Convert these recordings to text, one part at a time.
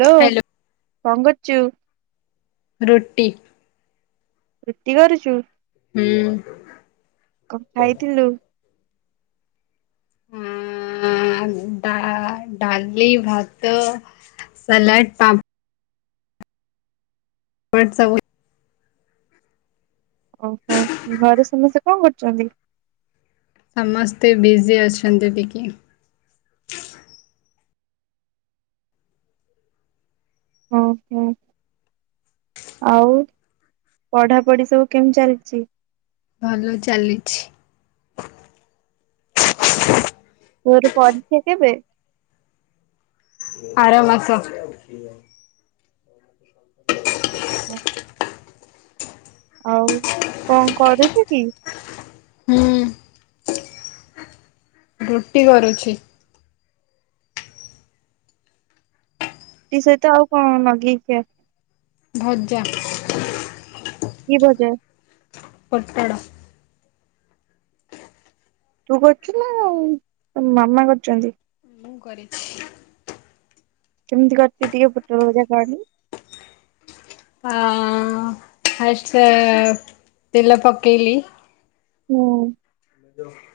Hello କନ୍ କରୁଚୁ? ରୁଟି। ରୁଟି କରୁଛୁ। ହୁଁ। କଣ ଖାଇଥିଲୁ? ଉଁ ଆ ଡା-ଡାଲି ଭାତ। ସଲାଡ ପାପ ପଡ ସବୁ ଓହୋ ଘରେ ସମସ୍ତେ କଣ କରୁଛନ୍ତି? ସମସ୍ତେ ବିଜି ଅଛନ୍ତି ଟିକେ। ହଁ ହ। ଆଉ ପଢାପଢି ସବୁ କେମିତି ଚାଲିଛି? ଭଲ ଚାଲିଛି। ତୋର ପରୀକ୍ଷା କେବେ? ଆର ମାସ। [unintelligible] ହଁ ଆଉ କଣ କରୁଚୁ କି? ହୁଁ ରୁଟି କରୁଛି। ଟି ସହିତ ଆଉ କଣ ଲଗେଇକି ଭଜା। କି ଭଜା? ପଟଡ଼। ତୁ କରୁଛୁ ନା ମାମା କରିଛନ୍ତି। ମୁଁ କରିଛି। କେମିତି କରିଛୁ ଟିକେ ପୋଟଳ ଭଜା କହଣି? ଆ ଫାଷ୍ଟ ତେଲ ପକେଇଲି। ହୁଁ [unintelligible]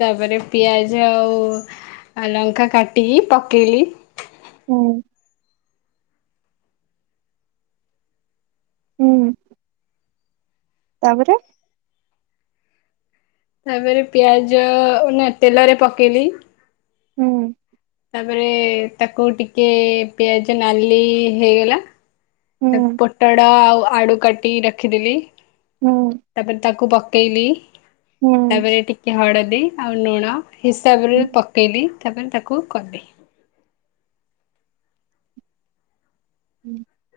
ତାପରେ ପିଆଜ ଆଉ ଲଙ୍କା କାଟିକି ପକେଇଲି। ହୁଁ ହୁଁ ତାପରେ ତାପରେ ପିଆଜ ନା ତେଲରେ ପକେଇଲି। ହୁଁ ତାପରେ ତାକୁ ଟିକେ ପିଆଜ ନାଲି ହେଇଗଲା। ହୁଁ ତା ପୋଟଡ ଆଉ ଆଳୁ କାଟି ରଖିଦେଲି। ହୁଁ ତାପରେ ତାକୁ ପକେଇଲି ହୁଁ ତାପରେ ଟିକେ କି ହଳଦୀ ଆଉ ଲୁଣ ହିସାବରେ ହୁଁ। ପକେଇଲି ତାପରେ ତାକୁ କଲି।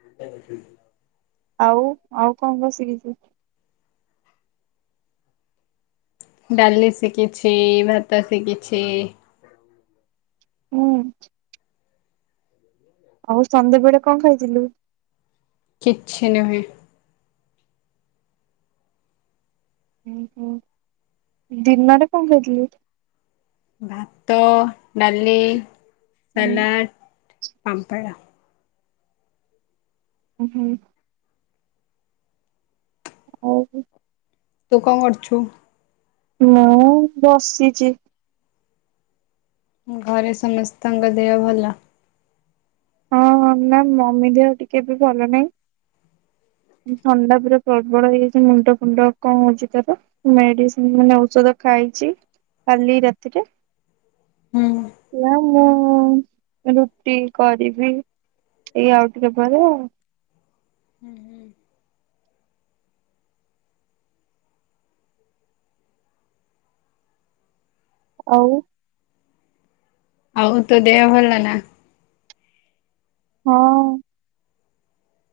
[unintelligible] ଆଉ ଆଉ କଣ କଣ ସିକିଛି? ଡାଲି ଶିଖିଛି ଭାତ ଶିଖିଛି। ହୁଁ ଆଉ ସନ୍ଧ୍ୟାବେଳେ କଣ ଖାଇଥିଲୁ? କିଛି ନୁହେଁ। ଉଁ ହୁଁ ଦିନରେ କଣ ଖାଇଥିଲୁ? ଭାତ ଡାଲି ସାଲାଡ଼ ପାମ୍ପଡ଼। ହୁଁ ହଉ ତୁ କଣ କରୁଛୁ? ମୁଁ ବସିଛି। ଘରେ ସମସ୍ତଙ୍କ ଦେହ ଭଲ। ହଁ ନା ମମି ଦେହ ଟିକେ ବି ଭଲ ନାହିଁ। ଥଣ୍ଡା ପୁରା ପ୍ରବଳ ହେଇଯାଇଛି ମୁଣ୍ଡ ଫୁଣ୍ଡ କଣ ହଉଛି ତର? ମେଡିସିନ ମାନେ ଔଷଧ ଖାଇଛି କାଲି ରାତିରେ। ହୁଁ ଏହା ମୁଁ ରୁଟି କରିବି ଏଇ ଆଉ ଟିକେ ପରେ ଆଉ ହୁଁ ହୁଁ ଆଉ ଆଉ ତ ଦେହ ଭଲ ନା। ହଁ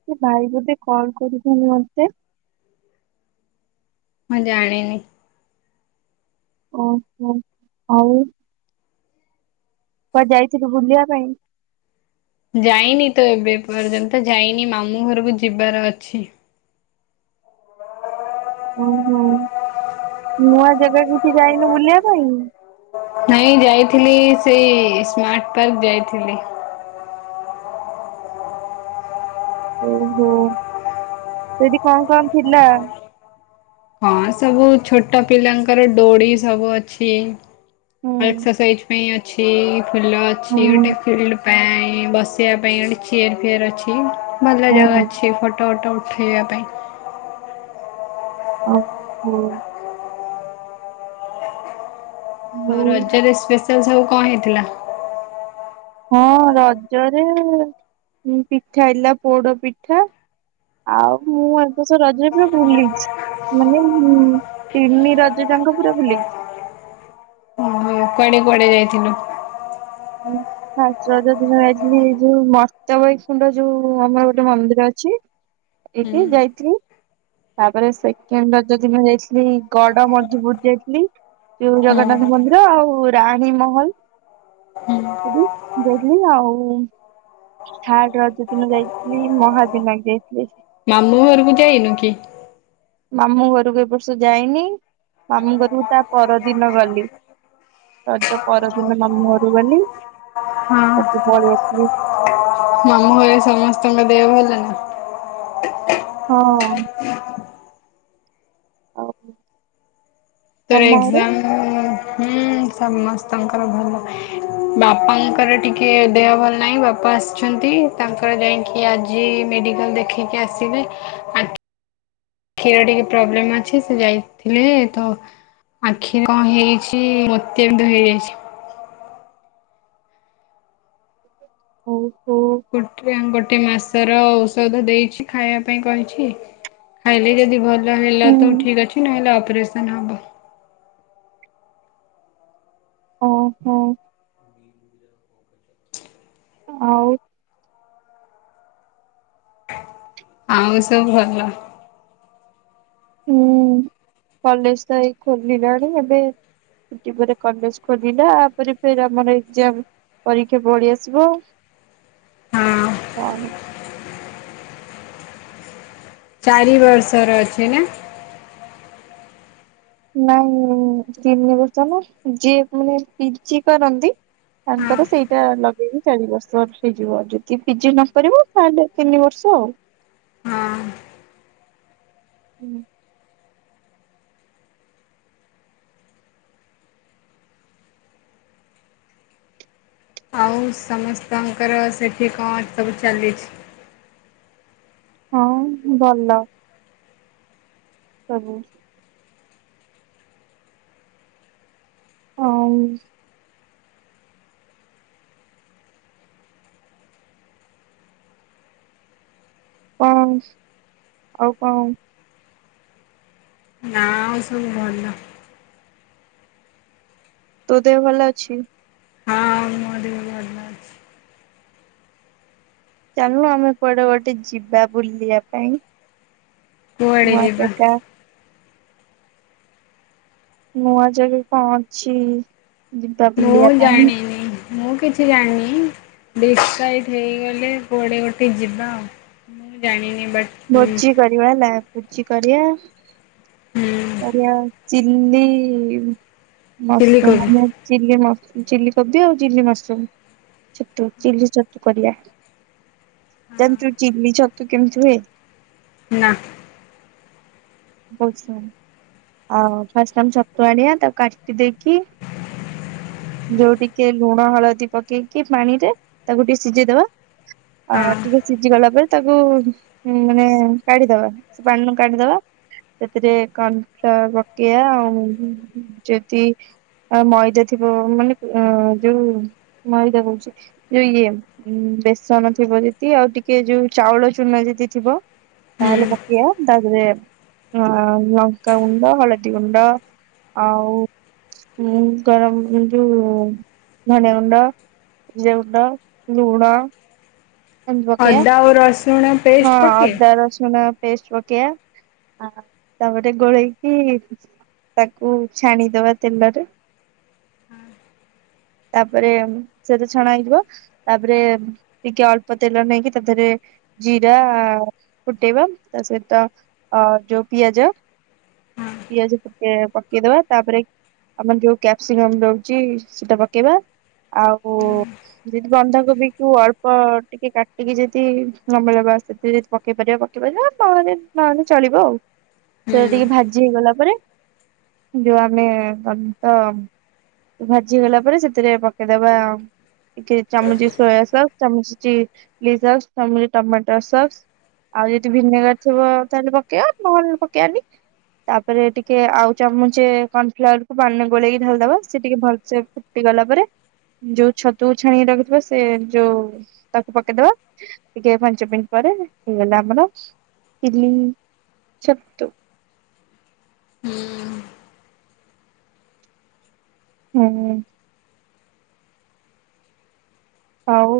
ସେ ଭାଇ ଗୋଟେ କଲ କରିଛନ୍ତି ମତେ। ମୁଁ ଜାଣିନି। ଓହୋ ଆଉ କୁଆଡେ ଯାଇଥିଲୁ ବୁଲିବା ପାଇଁ ଯାଇନି ତ ଏବେ ପର୍ଯ୍ୟନ୍ତ ଯାଇନି, ମାମୁଁ ଘରକୁ ଯିବାର ଅଛି। ଓହୋ। ନୂଆ ଜାଗା କିଛି ଯାଇନୁ ବୁଲିବା ପାଇଁ ନାଇଁ ଯାଇଥିଲି ସେଇ ସ୍ମାର୍ଟ ପାର୍କ ଯାଇଥିଲି। ଓହୋ, ସେଠି କଣ କଣ ଥିଲା? ହଁ ସବୁ ଛୋଟ ପିଲାଙ୍କର ଡୋଡି ସବୁ ଅଛି। ହୁଁ ଏକସସାଇଜ ପାଇଁ ଅଛି, ଫୁଲ ଅଛି ହୁଁ ଗୋଟେ ଫଡ ପାଇଁ ବସିବା ପାଇଁ ଗୋଟେ ଚିୟର ଫିୟର ଅଛି, ଭଲ ଜାଗା ହୁଁ ଅଛି ଫଟୋ ଫଟୋ ଉଠ ଖେଳିବା ପାଇଁ ଓ ହ ଆଉ ଏଇ ରଜରେ ସ୍ପେଶାଲ ସବୁ କଣ ହେଇଥିଲା। ହଁ ରଜରେ ପିଠା ହେଇଥିଲା, ପୋଡ ପିଠା ଆଉ ମୁଁ ଏବଷ ରଜ ବି ଭୁଲିଛି ମାନେ ମୁଁ ତିନି ରଜ ଯାଙ୍କ ପୁରା ବୁଲେଇଛି ଓହୋ କୁଆଡେ କୁଆଡେ ଯାଇଥିଲୁ? ହୁଁ ହ ରଜ ଦିନ ଯାଇଥିଲି ଯୋଉ ମତବୈଖୁଣ୍ଡ ଯୋଉ ଆମର ଗୋଟେ ମନ୍ଦିର ଅଛି ହୁଁ ଏଠି ଯାଇଥିଲି ତାପରେ ସେକେଣ୍ଡ ରଜ ଦିନ ଯାଇଥିଲି ଗଡ଼ ମଧୁପୁର ଯାଇଥିଲି। ଯଉ ହୁଁ ଜଗନ୍ନାଥ ମନ୍ଦିର ଆଉ ରାଣୀ ମହଲ ହୁଁ ଯାଇଥିଲି ଆଉ ଥାଡ ରଜ ଦିନ ଯାଇଥିଲି ମହାବିନାୟକ ଯାଇଥିଲି। ମାମଁ ଘରକୁ ଯାଇନୁ କି? ମାମୁଁ ଘରକୁ ଏ ବର୍ଷ ଯାଇନି। ମାମୁଁ ଘରକୁ ତା ପରଦିନ ଗଲି। ରଜ ପରଦିନ ମାମୁଁ ଘରକୁ ଗଲି, ହଁ। ତାପରେ ପଳିଆସିଥିଲି। ମାମୁଁ ଘରେ ସମସ୍ତଙ୍କ ଦେହ ହେଲ ନା? ହଁ। ଆଉ ଫୋର ତମ ଏଜାମ [unintelligible] ହଁ ସମସ୍ତଙ୍କର ଭଲ। ବାପାଙ୍କର ଟିକେ ଦେହ ଭଲ ନାହିଁ, ବାପା ଆସିଛନ୍ତି, ତାଙ୍କର ଯାଇକି ଆଜି ମେଡିକାଲରେ ରଖିକି ଆସିବେ ଆ କ୍ଷୀର ଟିକେ ପ୍ରୋବ୍ଲେମ ଅଛି, ସେ ଯାଇଥିଲେ ତ ଆଖି କଣ ହେଇଛି, ମୋତିଆବିନ୍ଦୁ ହେଇଯାଇଛି। [unintelligible] ହଉ ହୋ ଗୋଟେ ଗୋଟେ ମାସ ର ଔଷଧ ଦେଇଛି, ଖାଇବା ପାଇଁ କହିଛି? ଖାଇଲେ ଯଦି ଭଲ ହେଲା ହୁଁ ତ ଠିକ ଅଛି, ନହେଲେ ଅପରେସନ ହବ। ଓହୋ। ଆଉ ଆଉ ସବୁ ଭଲ। ହୁଁ କଲେଜ ତ ଏଇ ଖୋଲିଲାଣି ଏବେ ଟିକେ ପରେ କଲେଜ ଖୋଲିଲା ୟା ପରେ ଫେର୍ ଆମର ଏକଜାମ। ପରୀକ୍ଷା ପଳେଇ ଆସିବ ହଁ। [unintelligible] ଚାରି ବର୍ଷର ଅଛି ନା? ନାଇଁ ତିନି ବର୍ଷ ନା ଯିଏ ମାନେ ପିଜି କରନ୍ତି ହଁ ତାଙ୍କର ସେଇଟା ଲଗେଇକି ଚାରି ବର୍ଷ ହେଇଯିବ ଆଉ ଯଦି ପିଜି ନ କରିବ ତାହେଲେ ତିନି ବର୍ଷ ଆଉ। ହଁ। ହୁଁ। ଆଉ ସମସ୍ତଙ୍କର ସେଠି କଣ ସବୁ ଚାଲିଛି? ହଁ ଭଲ। ସବୁ ଆଉ କଣ ଆଉ କଣ? ନା ଆଉ ସବୁ ଭଲ। ତୋ ଦେହ ଭଲ ଅଛି? ମୋ ଦେହ ଭଲ ଅଛି। ଚାଲୁନୁ ଆମେ କୁଆଡେ ଗୋଟେ ଯିବା ବୁଲିବା ପାଇଁ। କୁଆଡ଼େ ନୂଆ ଯିବା? ଜାଗା ନୂଆ ଜାଗା କଣ ଅଛି? ଯିବା ମୁଁ ବୁଲିବା ପାଇଁ ଜାଣିନି। ମୁଁ କିଛି ଜାଣିନି ଡିଶାଇଡ ହେଇଗଲେ କୁଆଡେ ଗୋଟେ ଯିବା ଆଉ। ମୁଁ ଜାଣିନି ବଟ୍ ହୁଁ ଭୋଜି କରିବା ହେଲା ଭୋଜି କରିବା ହୁଁ କରିବା ଆଉ ଚିଲ୍ଲି ମସ୍ରୁମ ଚିଲିକୋବି ଆମେ ଚିଲ୍ଲି ମସୃ ଚିଲ୍ଲି କୋବି ଆଉ ଚିଲ୍ଲି ମସ୍ରୁମ୍। ଛତୁ ଚିଲି ଛତୁ କରିଆ। ଜାଣିଛୁ ଚିଲି ଛତୁ କେମିତି ହୁଏ? ନା। ହଉ ଶୁଣୁ, ଆଉ ଫାଷ୍ଟ ଆମେ ଛତୁ ଆଣିଆ ତାକୁ କାଟି ଦେଇକି ଯୋଉ ଟିକେ ଲୁଣ ହଳଦୀ ପକେଇକି ପାଣିରେ ତାକୁ ଟିକେ ସିଝେଇଦବା ଆ ହଁ ଟିକେ ସିଝିଗଲା ପରେ ତାକୁ ଉଁ ମାନେ କାଢିଦବା ସେ ପାଣିରୁ କାଢିଦବା ସେଥିରେ କନଫ୍ଲାୱାର ପକେଇବା ଆଉ ଯଦି ଅ ମଇଦା ଥିବ ମାନେ ଅ ଯୋଉ ମଇଦା କହୁଛି ଯୋଉ ଇଏ ବେସନ ଥିବ ଯଦି ଆଉ ଟିକେ ଯୋଉ ଚାଉଳ ଚୁନା ଯଦି ଥିବ ହୁଁ ତାହେଲେ ପକେଇଆ ତାଧେରେ ଆଉ ଲଙ୍କା ଗୁଣ୍ଡ, ହଳଦୀ ଗୁଣ୍ଡ ଆଉ ହୁଁ ଗରମ ଉଁ ଯୋଉ ଧଣିଆ ଗୁଣ୍ଡ ଜିରା ଗୁଣ୍ଡ, ଲୁଣ ଏମତି ପକେଇଆ ଅଦା ଆଉ ରସୁଣ ହଁ ପେଷ୍ଟ ପକେଇ ଅଦା ରସୁଣ ପେଷ୍ଟ ପକେଇଆ ଆ ତାପରେ ଗୋଳେଇକି ତାକୁ ଛାଣିଦବା ତେଲରେ ତାପରେ ସେଇଟା ଛଣା ହେଇଯିବ ତାପରେ ଟିକେ ଅଳ୍ପ ପ ତେଲ ନେଇକି ତାଧେରେ ଜିରା ଫୁଟେଇବା ତା ସହିତ ଅ ଯୋଉ ପିଆଜ ହଁ ପିଆଜ ଟିକେ ପକେଇଦବା ତାପରେ ଆମର ଯୋଉ କ୍ୟାପ୍ସିକମ୍ ରହୁଛି ସେଇଟା ପକେଇବା ଆଉ ଯଦି ବନ୍ଧାକୋବିକୁ ଅଳ୍ପ ଟିକେ କାଟିକି ଯଦି ଲମ୍ବା ଲମ୍ବା କାଟିକି ଯଦି ପକେଇ ପାରିବା ପକେଇ ପାରିବା, ନହେଲେ ଚଳିବ ଆଉ ସେଟା ହୁଁ ଟିକେ ଭାଜି ହେଇଗଲା ପରେ, ଯୋଉ ଆମେ କଣ ତ ଭାଜି ହେଇଗଲା ପରେ ସେଥିରେ ପକେଇଦବା ଟିକେ ଚାମୁଚିଏ ସୋୟା ସସ୍, ଚାମୁଚିଏ ଚିଲ୍ଲୀ ସସ୍, ଚାମୁଚିଏ ଟମାଟୋ ସସ୍ ଆଉ ଯଦି ଭିନେଗାର ଥିବ ତାହେଲେ ପକେଇବ, ନହେଲେ ପକେଇଆନି ତାପରେ ଟିକେ ଆଉ ଚାମୁଚେ କର୍ଣଫ୍ଲାୱାରକୁ ପାଣିରେ ଗୋଳେଇକି ଢାଲିଦବା, ସେ ଟିକେ ଭଲସେ ଟି ଗଲା ପରେ, ଯୋଉ ଛତୁକୁ ଛାଣିକି ରଖିଥିବ ସେ ଯୋଉ ତାକୁ ପକେଇଦବା, ଟିକେ ପାଞ୍ଚ ମିଣ୍ଟି ପରେ ହେଇଗଲା ଆମର ଚିଲ୍ଲୀ ଛତୁ। ହୁଁ-ଉଁ। ହୁଁ। ହଉ।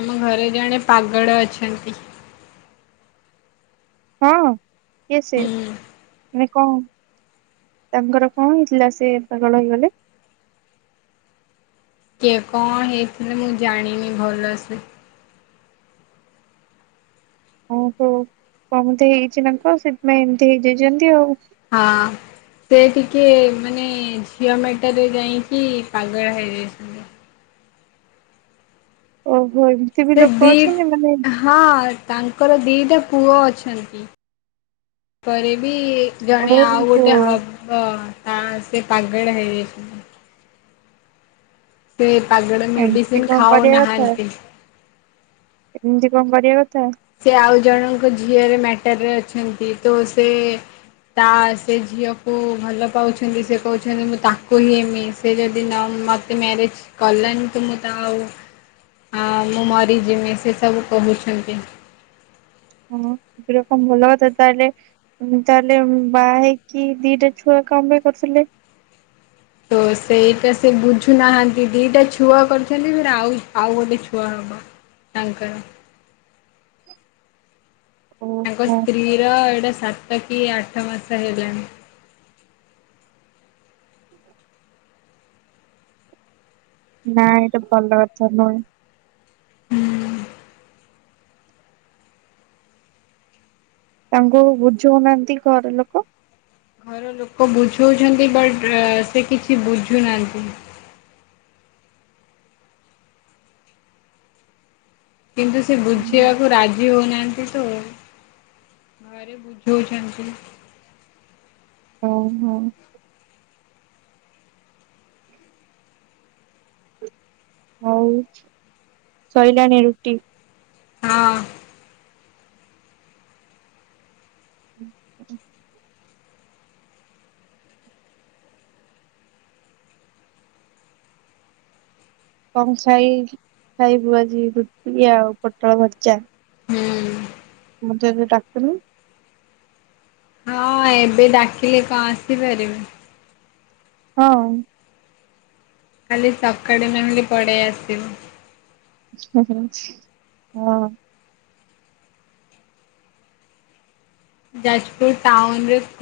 ଆମ ଘରେ ଜଣେ ପାଗଳ ଅଛନ୍ତି। ହଁ, କିଏ ସେ? ହୁଁ ମାନେ କଅ? ତାଙ୍କର କଅ ହେଇଥିଲା? ସେ ପାଗଳ ହେଇଗଲେ? ସିଏ କଣ ହେଇଥିଲା, ମୁଁ ଜାଣିନି ଭଲସେ। ଓହୋ, କଅ ବୋଧେ ହେଇଛି ତାଙ୍କୁ ଆଉ, ସେଥିପାଇଁ ଏମିତି ହେଇଯାଇଚନ୍ତି ଆଉ। ହଁ-ଅଁ। ସେ ଟିକେ ମାନେ ଝିଅ ମ୍ୟାଟରେ ଯାଇକି, ପାଗଳା ହେଇଯାଇଛନ୍ତି। ଓ ହୋ ଏମ ସେ ଦି ଆଃ ହଁ ତାଙ୍କର ଦିଟା ପୁଅ ଅଛନ୍ତି, ପରେ ବି ଜଣେ ଆଉ ଓହୋ ଗୋଟେ ହବ, ତା ସେ ପାଗଳା ହେଇ ଯାଇଛନ୍ତି। ସେ ପାଗଳ ଏମିତି ମେଡ଼ିସିନ କଣ ଖାଉ କରିବା କଥା ନାହାନ୍ତି। ଏମିତି କଅ କରିଆ କଥା? ସେ ଆଉ ଜଣଙ୍କ ଝିଅରେ ମ୍ୟାଟର ରେ ଅଛନ୍ତି, ତ ସେ ତା ସେ ଝିଅକୁ ଭଲ ପାଉଛନ୍ତି, ସେ କୋହୁଛନ୍ତି ମୁଁ ତାଙ୍କୁ ହିଁ ହେମି, ସେ ଯଦି ନ ମ୍ୟାରେଜ୍ କଲାନି ତ ମତେ ଆଉ ଆ ମୁଁ ମରିଯିମି, ସେ ସବୁ କୋହୁଚନ୍ତି। ହଁ ସେଗୁରା କଅ ଭଲ କଥା? ତାହେଲେ ତାହେଲେ ବାହା ହେଇକି ଦିଇଟା ଛୁଆ କଅ ପାଇଁ କରୁଥିଲେ? ତ ସେଇଟା ସେ ବୁଝୁନାହାନ୍ତି, ଦିଇଟା ଛୁଆ କରିଛନ୍ତି ଫେରେ ଆଉ ଆଉ ଗୋଟେ ଛୁଆ ହବ। ତାଙ୍କର। ତାଙ୍କ ଓହୋ। ସ୍ତ୍ରୀର ଏଟା ସାତ କି ଆଠ ମାସ ହେଲାଣି। ନାଁ ଏଇଟା ଭଲ କଥା ନୁହେଁ। ହୁଁ-ଉଁ। ତାଙ୍କୁ ବୁଝୋଉନାଆନ୍ତି ଘର ଲୋକ? ଘର ଲୋକ ବୁଝୋଉଛନ୍ତି, ବଟ୍ ସେ କିଛି ବୁଝୁନାଆନ୍ତି। କିନ୍ତୁ ସେ ବୁଝିଆକୁ ରାଜି ହୋଉନାଆନ୍ତି ତ ଆଉ। ଘରେ ବୁଝୋଉଛନ୍ତି। ଓହୋଃ। ଆଉ ସଇଲାଣି ରୁଟି? ହଁ। [inaudible] କଣ ଖାଇକି ଖାଇବୁ ଆଜି ରୁଟି ଆଉ ପୋଟଳ ଭଜା? ହୁଁ। ମତେ ଏବେ ଡାକୁନୁ। ହଁ ଏବେ ଡାକିଲେ କଣ ଆସିପାରିବୁ। ହଁ। କାଲି ସକାଳେ ନହଲି ପଳେଇ ଆସିବୁ। ହଁ। ଯାଜପୁର ଟାଉନ୍ ରେ